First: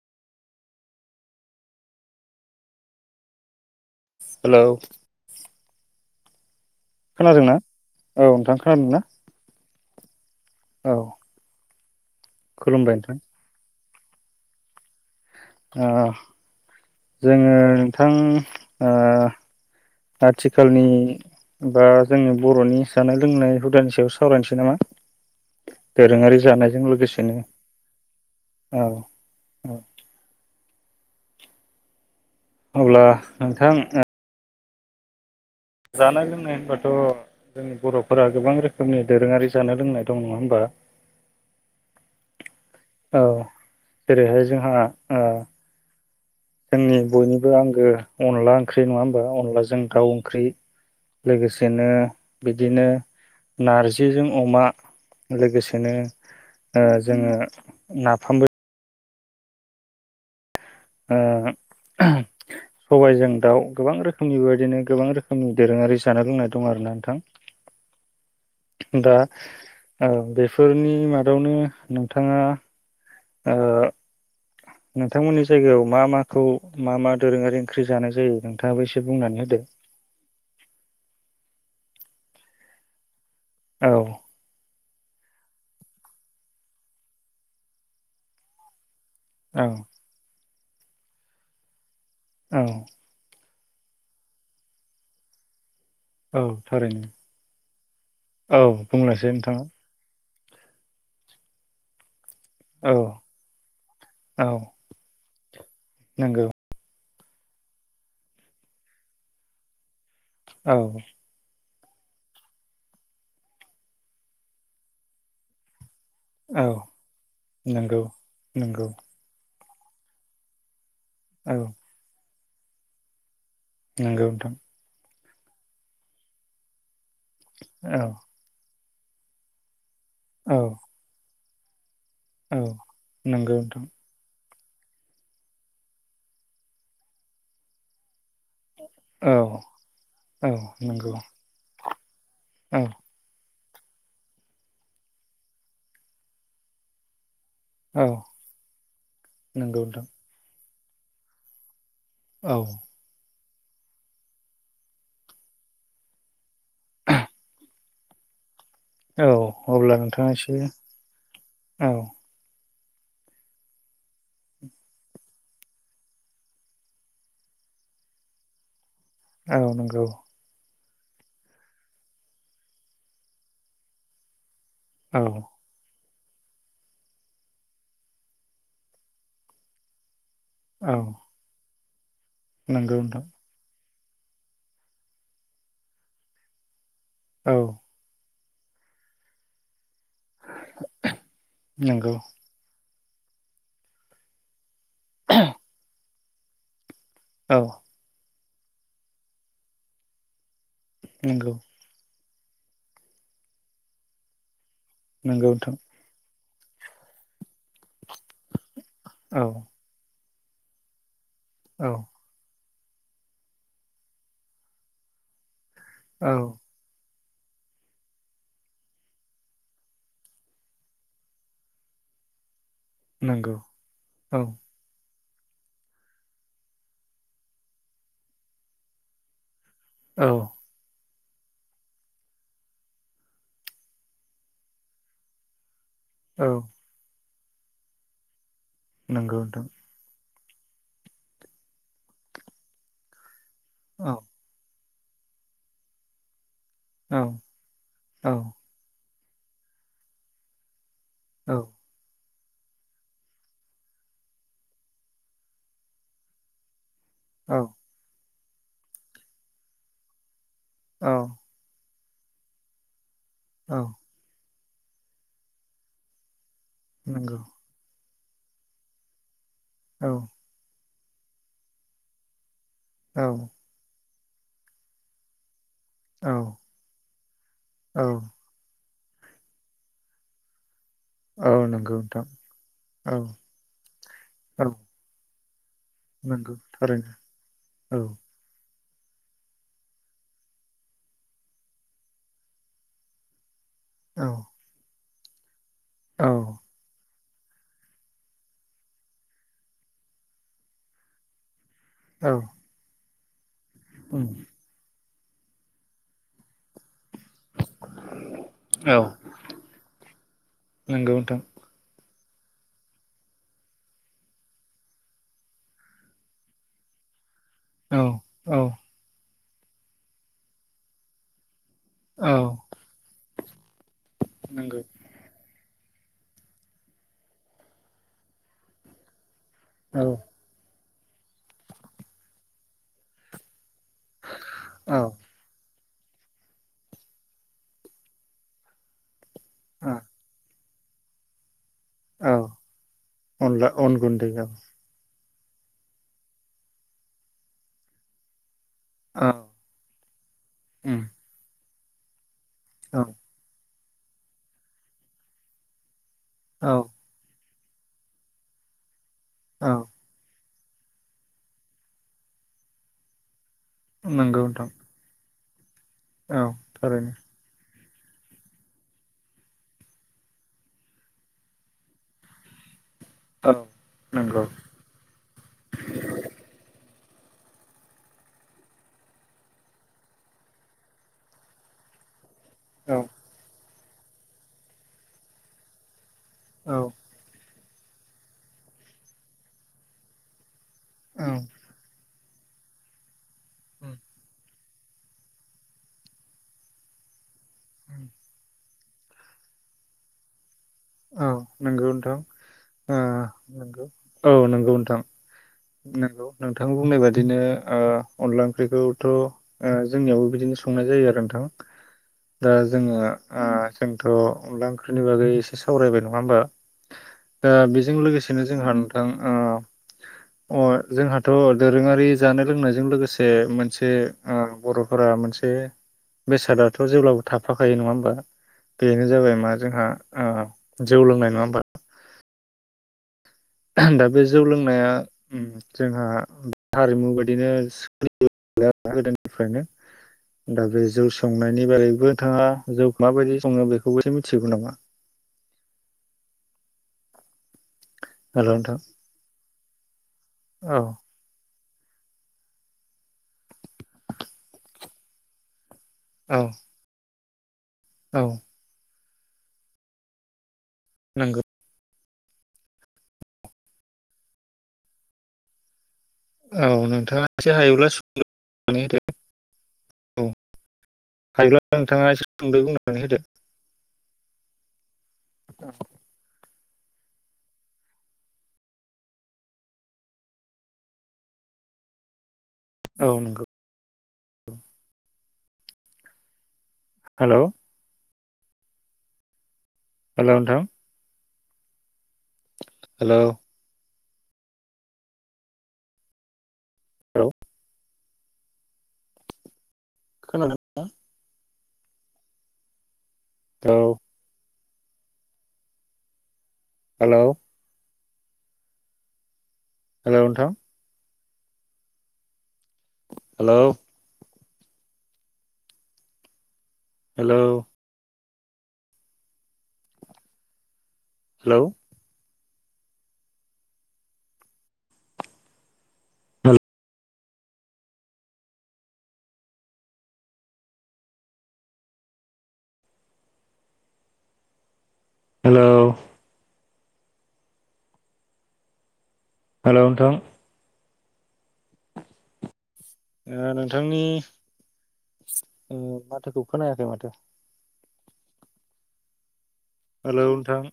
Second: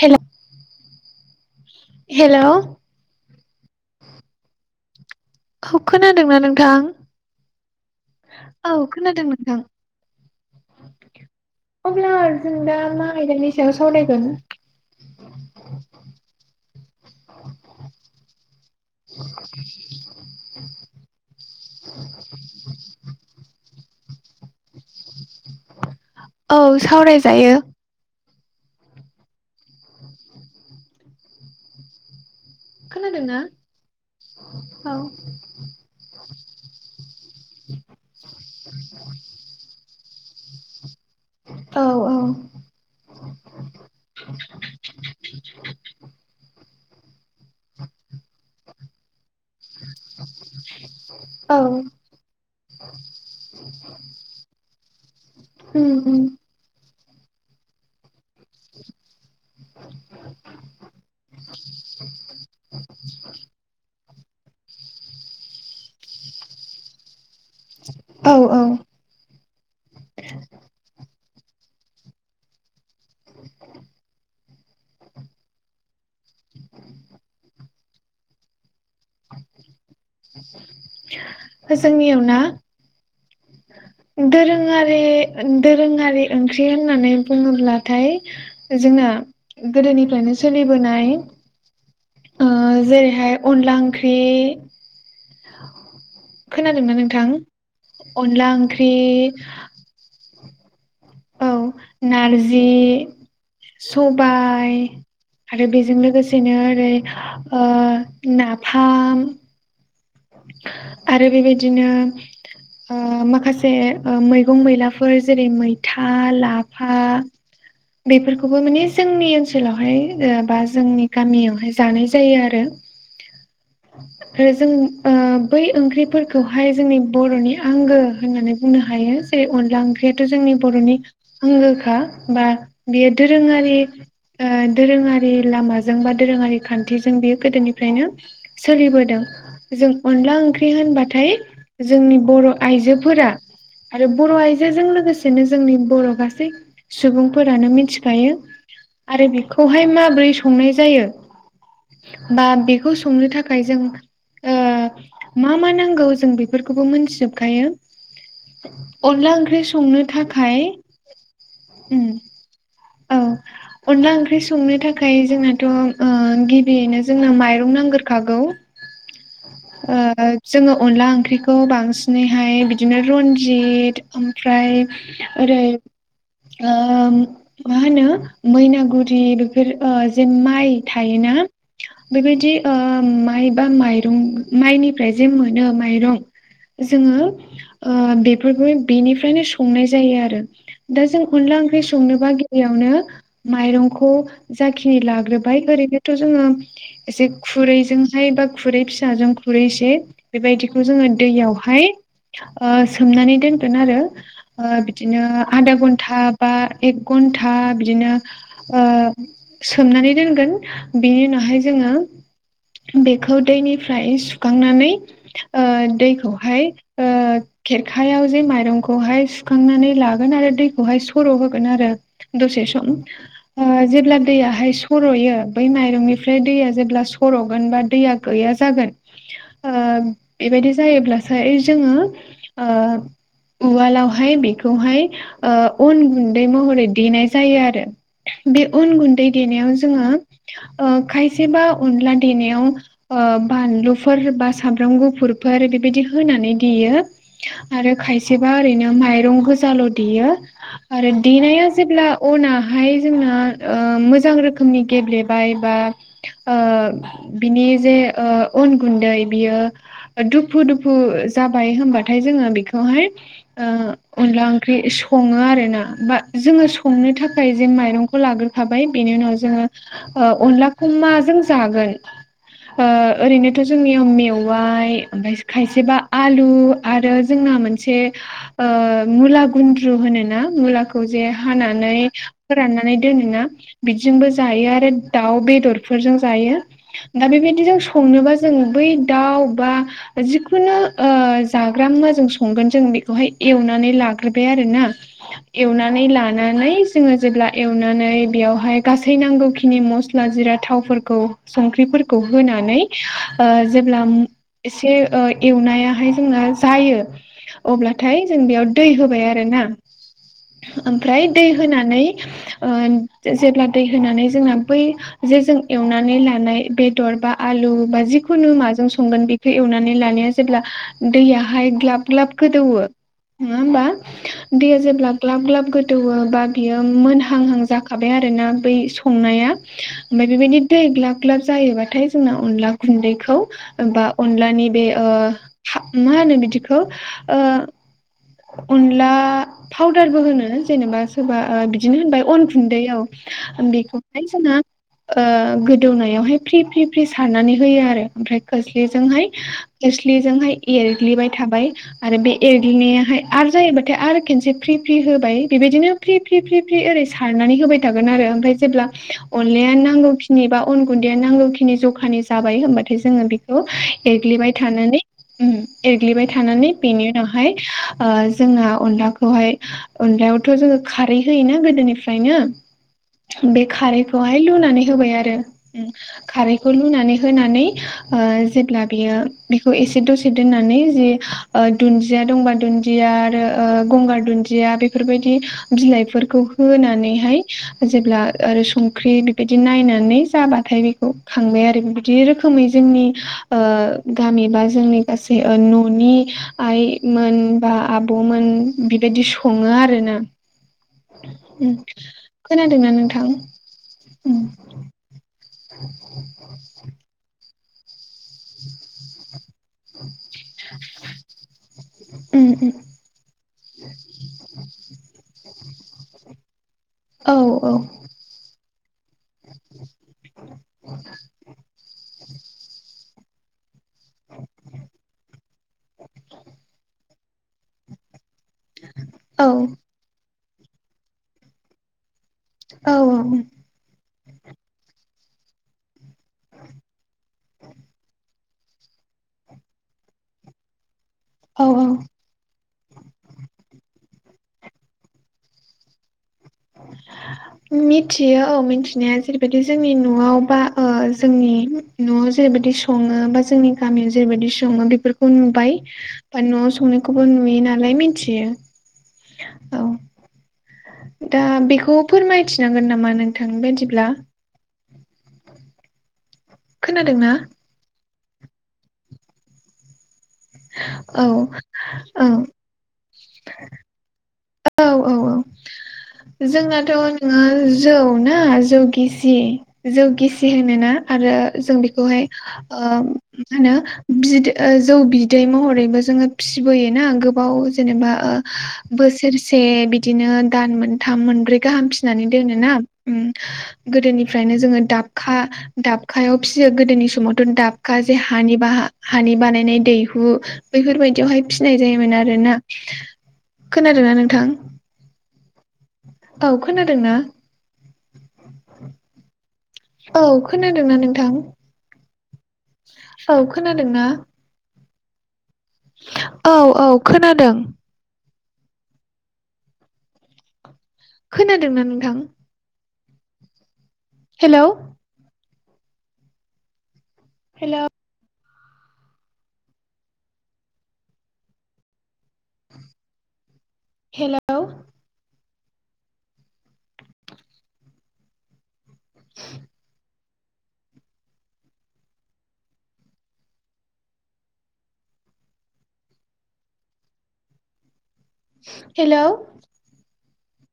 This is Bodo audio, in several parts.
हेल हेल' हेल' हौ खोनादोंना नों खोनादोंना औ नोंथां खोनादों ना औ अब्ला जों दा खुलुमबाय मा नोंथां आयदनि सायाव सावरायगोन ओ जोङो नोंथां ओ [unintelligible] आथिखालनि बा जोंनि बर'नि जानाय लोंनाय हुदानि सायाव सावरायनोसै नामा दोरोङारि औ जानायजों लोगोसेनो सावरायजायो औ औ अब्ला खोनादोंना नोंथां औ जानाय लोंनाय होनबाथ' जोंनि बर'फोरा गोबां रोखोमनि दोरोङारि जानाय लोंनाय दं नङा होमबा औ औ औ जेरैहाय जोंहा ओ जोंनि बयनिबो आंगो अनला ओंख्रि नङा होमबा अनलाजों दाउ ओंख्रि औ लोगोसेनो बिदिनो नारजिजों अमा उम लोगोसेनो उम ओ जोङो नाफामबो ओ [unintelligible] सबायजों दाउ गोबां रोखोमनि बेबायदिनो गोबां रोखोमनि दोरोङारि जानाय लोंनाय दं आरो ना नोंथां [unintelligible] औ दा बेफोरनि औ मा दावनो नोंथाङा ओ नोंथांमोननि जायगायाव मा माखौ मा मा दोरोङारि ओंख्रि जानाय जायो नोंथां आबो एसे बुंनानै होदो। जोंनियाव ना? औ दोरोङारि बे दोरोङारि ओंख्रि होननानै बुङोब्लाथाय जोंना औ गोदोनिफ्रायनो सोलिबोनाय ओ औ जेरैहाय अनला ओंख्रि, औ खोनादोंना थारैनो नोंथां? अनला औ ओंख्रि बुंलायसै नोंथाङा औ नारजि, औ औ सबाय, आरो बेजों नंगौ लोगोसेनो ओरै ओ नाफाम, औ आरो बेबाय दिनो ओ माखासे ओ मैगं मैलाफोर जेरै मै था औ लाफा नंगौ बेफोरखौबो माने नंगौ जोंनि ओन सोलावहाय ओ बा जोंनि औ गामियावहाय जानाय जायो आरो। नंगौ आरो नोंथां जों ओ बै ओंख्रिफोरखौहाय जोंनि बर'नि आंगो औ होननानै बुंनो हायो। जे अनला ओंख्रियाथ' जोंनि औ बर'नि आंगोखा बा औ बेयो नंगौ दोरोङारि नोंथां ओ दोरोङारि लामाजों बा दोरोङारि खान्थिजों बेयो गोदोनिफ्रायनो सोलिबोदों औ जों अनला औ ओंख्रि नंगौ होनबाथाय जोंनि बर' औ आइजोफोरा आरो बर' आइजोजों लोगोसेनो जोंनि बर' गासै सुबुं फोरानो औ मिथिखायो आरो नंगौ बेखौहाय नोंथां माब्रै संनाय जायो? बा औ बेखौ संनो थाखाय जों ओ मा मा नांगौ जों बे फोरखौबो मोनथिजोबखायो। औ अनला ओंख्रि अब्ला संनो नोंथाङा एसे थाखाय औ उम औ। अनला ओंख्रि संनो थाखाय जोंनाथ' ओ गिबियैनो जोंनो माइरं नांगोरखागौ। औ नंगौ ओ जोङो अनला ओंख्रिखौ बांसिनैहाय बिदिनो रनजित ओम फ्राय औ ओरै ओ मा होनो मैनागुरि बेफोर ओ जे माइ औ थायोना? बेबायदि ओ नंगौ नोंथां माइ बा माइरं माइनिफ्राय जे मोनो माइरं जोङो औ ओ बेफोरखौ बेनिफ्रायनो संनाय जायो आरो दा जों अनला ओंख्रि नंगौ संनोबा गिबियावनो माइरंखौ जाखिनि लाग्रोबाय ओरैनोथ' जोङो एसे औ खुरैजोंहाय बा खुरै फिसाजों खुरैसे बेबायदिखौ जोङो नंगौ दैयावहाय ओ सोमनानै दोनगोन आरो ओ बिदिनो नंगौ आधा नोंथां घन्टा बा एक घन्टा बिदिनो ओ औ सोमनानै दोनगोन बिनि उनाव हाय औ जोङो बेखौ दैनिफ्राय सुखांनानै ओ औ दैखौहाय ओ खेरखायाव जे माइरंखौहाय सुखांनानै लागोन आरो दैखौहाय सर' होगोन आरो। दसे सम नंगौ ओ जेब्ला औ दैयाहाय सर'यो बै माइरंनिफ्राय दैया जेब्ला सर'गोन बा दैया गैया जागोन ओ औ बेबायदि जायोब्ला थाय जोङो ओ उवालावहाय बेखौहाय ओ अन गुन्दै औ महरै देनाय जायो आरो बे अन गुन्दै नंगौ नोंथां देनायाव जोङो ओ खायसेबा अनला देनायाव ओ औ बानलुफोर होबा सा मब्राम गुफुरफोर बेबायदि होनानै देयो औ आरो औ खायसेबा ओरैनो माइ रं गोजाल' देयो। आरो औ देनाया जेब्ला अनाहाय जोंना ओ मोजां रोखोमनि गेब्लेबाय बा ओ औ बिनि जे ओ अन गुन्दै बियो दुफु दुफु औ जाबाय होनबा थाय जोङो बेखौहाय औ ओ अनला ओंख्रि सङो आरो ना बा जोङो संनो नंगौ थाखाय जे माइरंखौ लाग्रोखाबाय बेनि उनाव जोङो औ ओ अनला खो माजों जागोन ओ औ औ ओरैनोथ' जोंनियाव मेवाइ ओमफाय खायसेबा आलु औ आरो जोंना मोनसे औ ओ मुला गुन्द्रु होनो ना मुला खौ जे हानानै नंगौ नोंथां फोराननानै औ दोनोना बेजोंबो औ जायो आरो दाउ बे [unintelligible] नंगौ जायो थारैनो दा बेबायदिजों औ संनोबा जों बै दाउ बा जिखुनु ओ जाग्रा मुवा जों संगोन जों बेखौहाय एवनानै औ लाग्रोबाय आरोना एवनानै औ लानानै जोङो जेब्ला एवनानै बेयावहाय गासै नांगौखिनि मस्ला जिरा थावफोरखौ संख्रिफोरखौ औ होनानै ओ जेब्ला उम एसे ओ एवनायाहाय जोंना जायो अब्लाथाय जों बेयाव दै औ होबाय आरोना नंगौ ओमफ्राय नोंथां दै होनानै ओ जेब्ला दै होनानै जोंना बै जे जों एवनानै लानाय बेदार बा आलु औ बा जिखुनु औ माजों संगोन बेखौ एवनानै लानाया जेब्ला दैया हाय ग्लाब औ ग्लाब गोदौवो नङा ओमबा दैया नंगौ जे ग्लाब गोदौवो बा बियो मोनहांहां जाखाबाय आरोना बै संनाया औ ओमफाय बेबायदि दै ग्लाब ग्लाब जायोबाथाय जोंना अनला गुन्दैखौ बा अनलानि बे ओ मा होनो बिदिखौ ओ अनला पाउदारबो होनो जेनेबा सोरबा [unintelligible] दिनो होनबाय औ अन गुन्दैआव अनला अन बेखौहाय गुन्दै औ जोंहा ओ गोदौनायावहाय फ्रि फ्रि फ्रि सारनानै होयो आरो ओमफ्राय खोस्लिजोंहाय औ खोस्लिजोंहाय उम एरग्लिबाय थाबाय आरो बे औ एरग्लिनायाहाय आरो जायोबाथाय आरो खेनसे फ्रि फ्रि होबाय बेबायदिनो फ्रि फ्रि फ्रि औ फ्रि ओरै सारनानै होबाय थागोन आरो ओमफ्राय जेब्ला औ अनलायानो नांगौखिनि बा अन गुन्दैया नांगौखिनि जखानि जाबाय होमबाथाय जोङो बेखौ नंगौ एरग्लिबाय नोंथां थानानै एरग्लिबाय औ थानानै बेनि थारैनो उनावहाय अ जोंहा अनला खौहाय अनलायावथ' जोङो खारै होयोना गोदोनिफ्रायनो औ बे खारैखौहाय नंगौ लुनानै होबाय आरो खारैखौ लुनानै होनानै ओ जेब्ला बेयो बेखौ एसे दसे दोननानै जे अ [unintelligible] दंबा औ दुन्दिया आरो ओ गंगार दुदिया बेफोरबायदि बिलाइफोर खौ औ होनानैहाय जेब्ला ओरै संख्रि बेबायदि नायनानै जाबा थाय बेखौ औ खांबाय आरो बिदि रोखोमै जोंनि ओ गामि बा जोंनि गासै न'नि आइमोन बा आब'मोन बिबायदि सङो आरो ना औ नोंगौ नोंथां खोनादोंना नोंथां नंगौ औ उम नोंगौ नोंथां नंगौ नोंथां बुंनाय बादिनो ओ अनला ओंख्रिखौथ' ओ जोंनियावबो बिदिनो संनाय जायो आरो नोंथां। उम दा उम जोङो ओ जोंथ' अनला ओंख्रिनि बागै सावरायबाय नङा होमबा औ औ दा बेजों लोगोसेनो जोंहा नोंथां ओ अ जोंहाथ' दोरोङारि जानाय लोंनायजों लोगोसे मोनसे ओ बर'फोरा मोनसे बेसादाथ' जेब्लाबो थाफाखायो नङा होमबा? बेनो जाबाय मा जोंहा ओ जौ लोंनाय नङा होमबा? औ औ दा बे जौ लोंनाया जोंहा हारिमु बायदिनो सोलियो गोदोनिफ्रायनो दा बे जौ औ संनायनि बारैबो नोंथाङा जौ माबायदि सङो बेखौबो एसे मिथिगौ नामा? [inaudible] मिथियो हेल' औ नोंथां मिथिनाया जेरैबायदि जोंनि न'आव बा औ ओ जोंनि न'आव जेरैबायदि सङो बा जोंनि गामियाव जेरैबायदि सङो बेफोरखौ नुबाय। औ बा न'आव संनायखौबो नुयो नालाय औ मिथियो औ। नांगौ दा बेखौ फोरमायथिनांगोन नामा नोंथांनि बायदिब्ला? औ नोंथाङा खोनादोंना एसे हायोब्लानानै होदो। औ औ थायोब्ला नोंथाङा एसे औ सुंदो बुंनानै होदो। औ औ जोंनाथ' नोङो जौ ना जौ गिसि जौ गिसि होनोना आरो जों बेखौहाय ओ‌ औ मा नंगौ होनो बिदै जौ बिदै महरैबो जोङो फि सिबोयोना हेलौ गोबाव जेनेबा बोसोरसे बिदिनो हेलौ नोंथां दान मोनसे। मोनब्रै गाहाम फिनानै दोनो ना। हेलौ गोदोनिफ्रायनो जोङो दाबखा दाबखायाव फिसियो गोदोनि हेलौ समावथ' दाब गाजै हानि बाहा हानि बानायनाय दैहु खोनादोंना बैफोरबायायदियावहाय फिसिनाय जायोमोन आरोना औ खोनादों ना नोंथां? औ खोनादोंना? हेलौ हेलौ औ नोंथां खोनादोंना नोंथां? औ हेलौ खोनादोंना? औ औ हेलौ खोनादों। हेलौ खोनादोंना नोंथां? हेल' हेल' हेल' हेल' हेलौ नोंथां। ओ नोंथांनि माथोखौ खोनायाखै माथो हेल' हेलौ नोंथां।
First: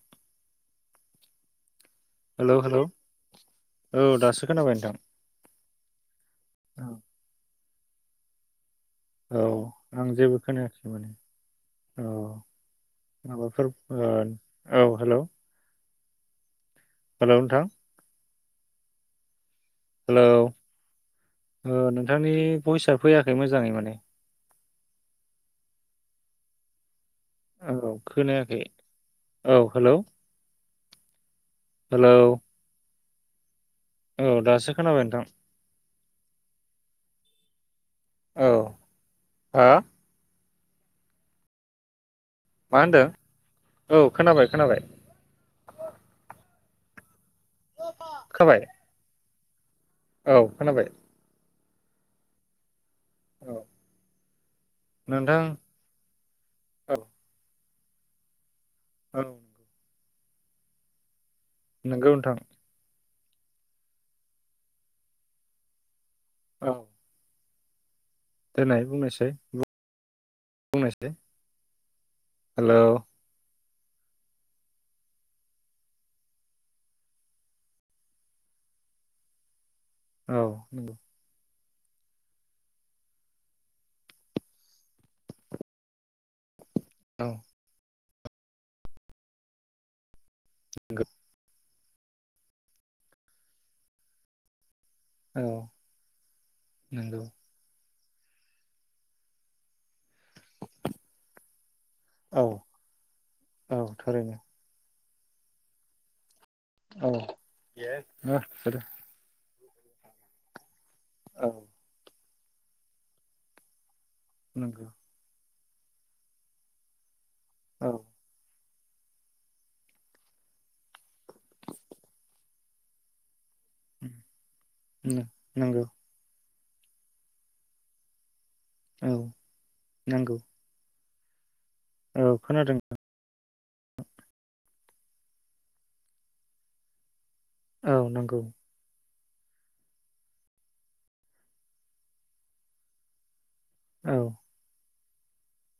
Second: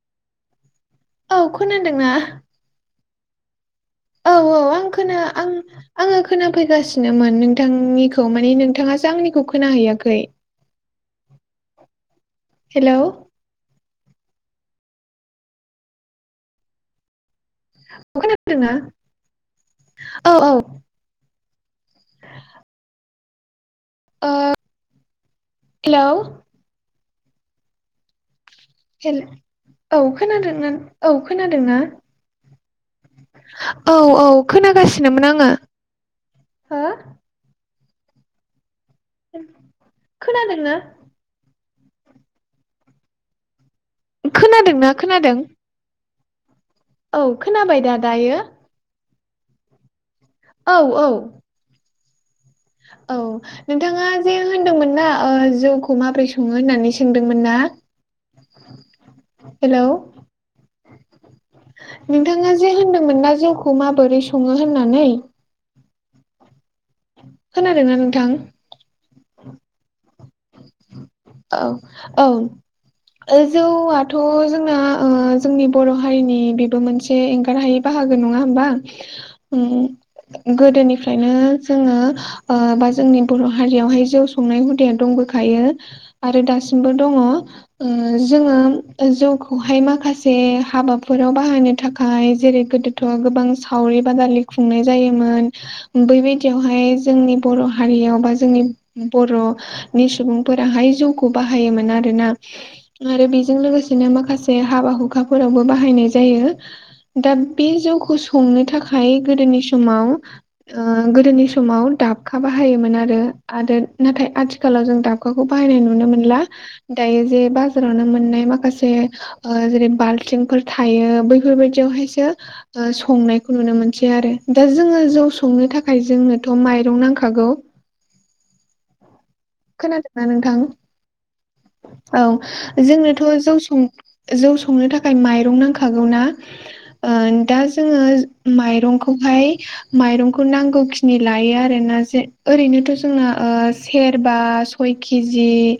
औ खोना हेल' हेल' औ औ आं खोना आं आङो खोनाफैगासिनोमोन नों नोंथांनिखौ माने नोंथाङासो औ आंनिखौ खोना आं हैैयाखै। जेबो खोनायाखै औ हेलौ माबाफोर औ हेल' हेल' नोंथां औ हेलौ औ ओ नोंथांनि बयसआ फैयाखै मोजाङै माने। ओ हेल' औ खोनायाखै। हेल औ खोनादों औ खोनादोंना? हेलौ औ औ दासो खोनाबाय नोंथां खोनागासिनोमोन आङो हो औ हा खोनादोंना? मा होनदों औ खोनाबाय खोनाबाय। खोनादोंना खोनादों औ खोनाबाय दा दायो? खोनाबाय औ खोनाबाय। औ नोंथाङा जे होनदोंमोन ना नोंथां ओ जौखौ माबोरै सङो औ होननानै सोंदोंमोन ना? औ हेल' नंगौ नोंथां नोंथाङा जे होनदोंमोन ना जौखौ माबोरै सङो होननानै? औ खोनादों नों देनाय बुंनायसाय बुंनायसाय औ औ हेलौ ओ जौआथ' जोंना ओ जोंनि बर' हारिनि बेबो मोनसे एंगारहायै बाहागो नङा होम बा औ उम नंगौ गोदोनिफ्रायनो जोङो ओ बा जोंनि बर' हारियावहाय जौ संनाय हु दाया दंबोखायो आरो दासिमबो दङ' औ ओ जोङो जौखौहाय माखासे नंगौ हाबाफोराव बाहायनो थाख खाय जेरै गोदोथ' गोबां सावरि बादालि खुंनाय औ जायोमोन बैबायदियावहाय नंगौ जोंनि बर' हारियाव बा जोंनि बर' नि सुबुंफोराहाय जौखौ बाहायोमोन आरोना औ आरो बेजों औ लोगोसेनो थारैनो माखासे हाबा हुखा फोरावबो बाहनाय जायो औ दा बे जौखौ संनो थाखाय गोदोनि स माव ओ गोदोनि औ समाव दाबखा बाहायोमोन आरो आरो नाथाय थिखालाव नंगौ जों दाबखाखौ बाहायनाय नुनो मोनला दायो जे औ बाजारावनो मोननाय माखासे जे‌ ओ जेरै ओ बालथिंफोर थायो बैफोरबायदियावहायसो संनाय खौ नुनो मोनसै आरो दा जोङो जौ संनो नंगौ थाखाय जोंनो थ' माइरं नांखागौ औ खोनादोंना नंगौ नोंथां औ जोंनोथ' जौ [unintelligible] जौ संनो थाखाय माइरं नांखागौ ना ओ दा औ जोङो नंगौ माइरं खौहाय माइरंखौ नांगौखिनि लायो आरोना जे ओरैनोथ' जोंनो ओ औ बा सय केजि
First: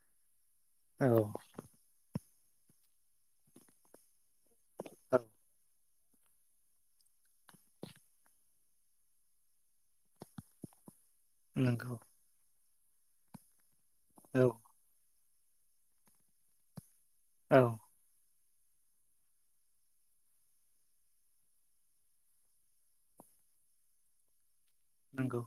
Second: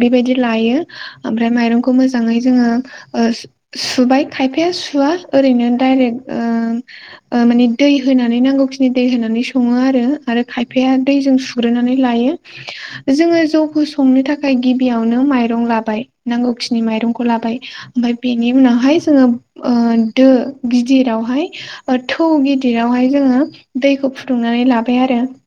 बेबादि लायो औ आमफ्राय मायरंखौ मोज जाङै जाङो ओ सु-सुबाय खायफाया सुवा ओरैनो डाइरेक्ट ओ ओ माने दै होनानै नांगौखिनि दै होनानै सङो आरो आरो खायफाया दै जों सुग्रोननानै नंगौ लायो जोङो जौखौ संनो औ थाखाय गिबियाव नो मायरं लाबाय नांगौखिनि मायरंखौ लाबाय औ ओमफाय बेनि उनावहाय जोङो ओ दो गिदिरावहाय ओ थौ गिदिरावहाय जों [unintelligible] दैखौ फुदुंनानै लाबाय आरो नंगौ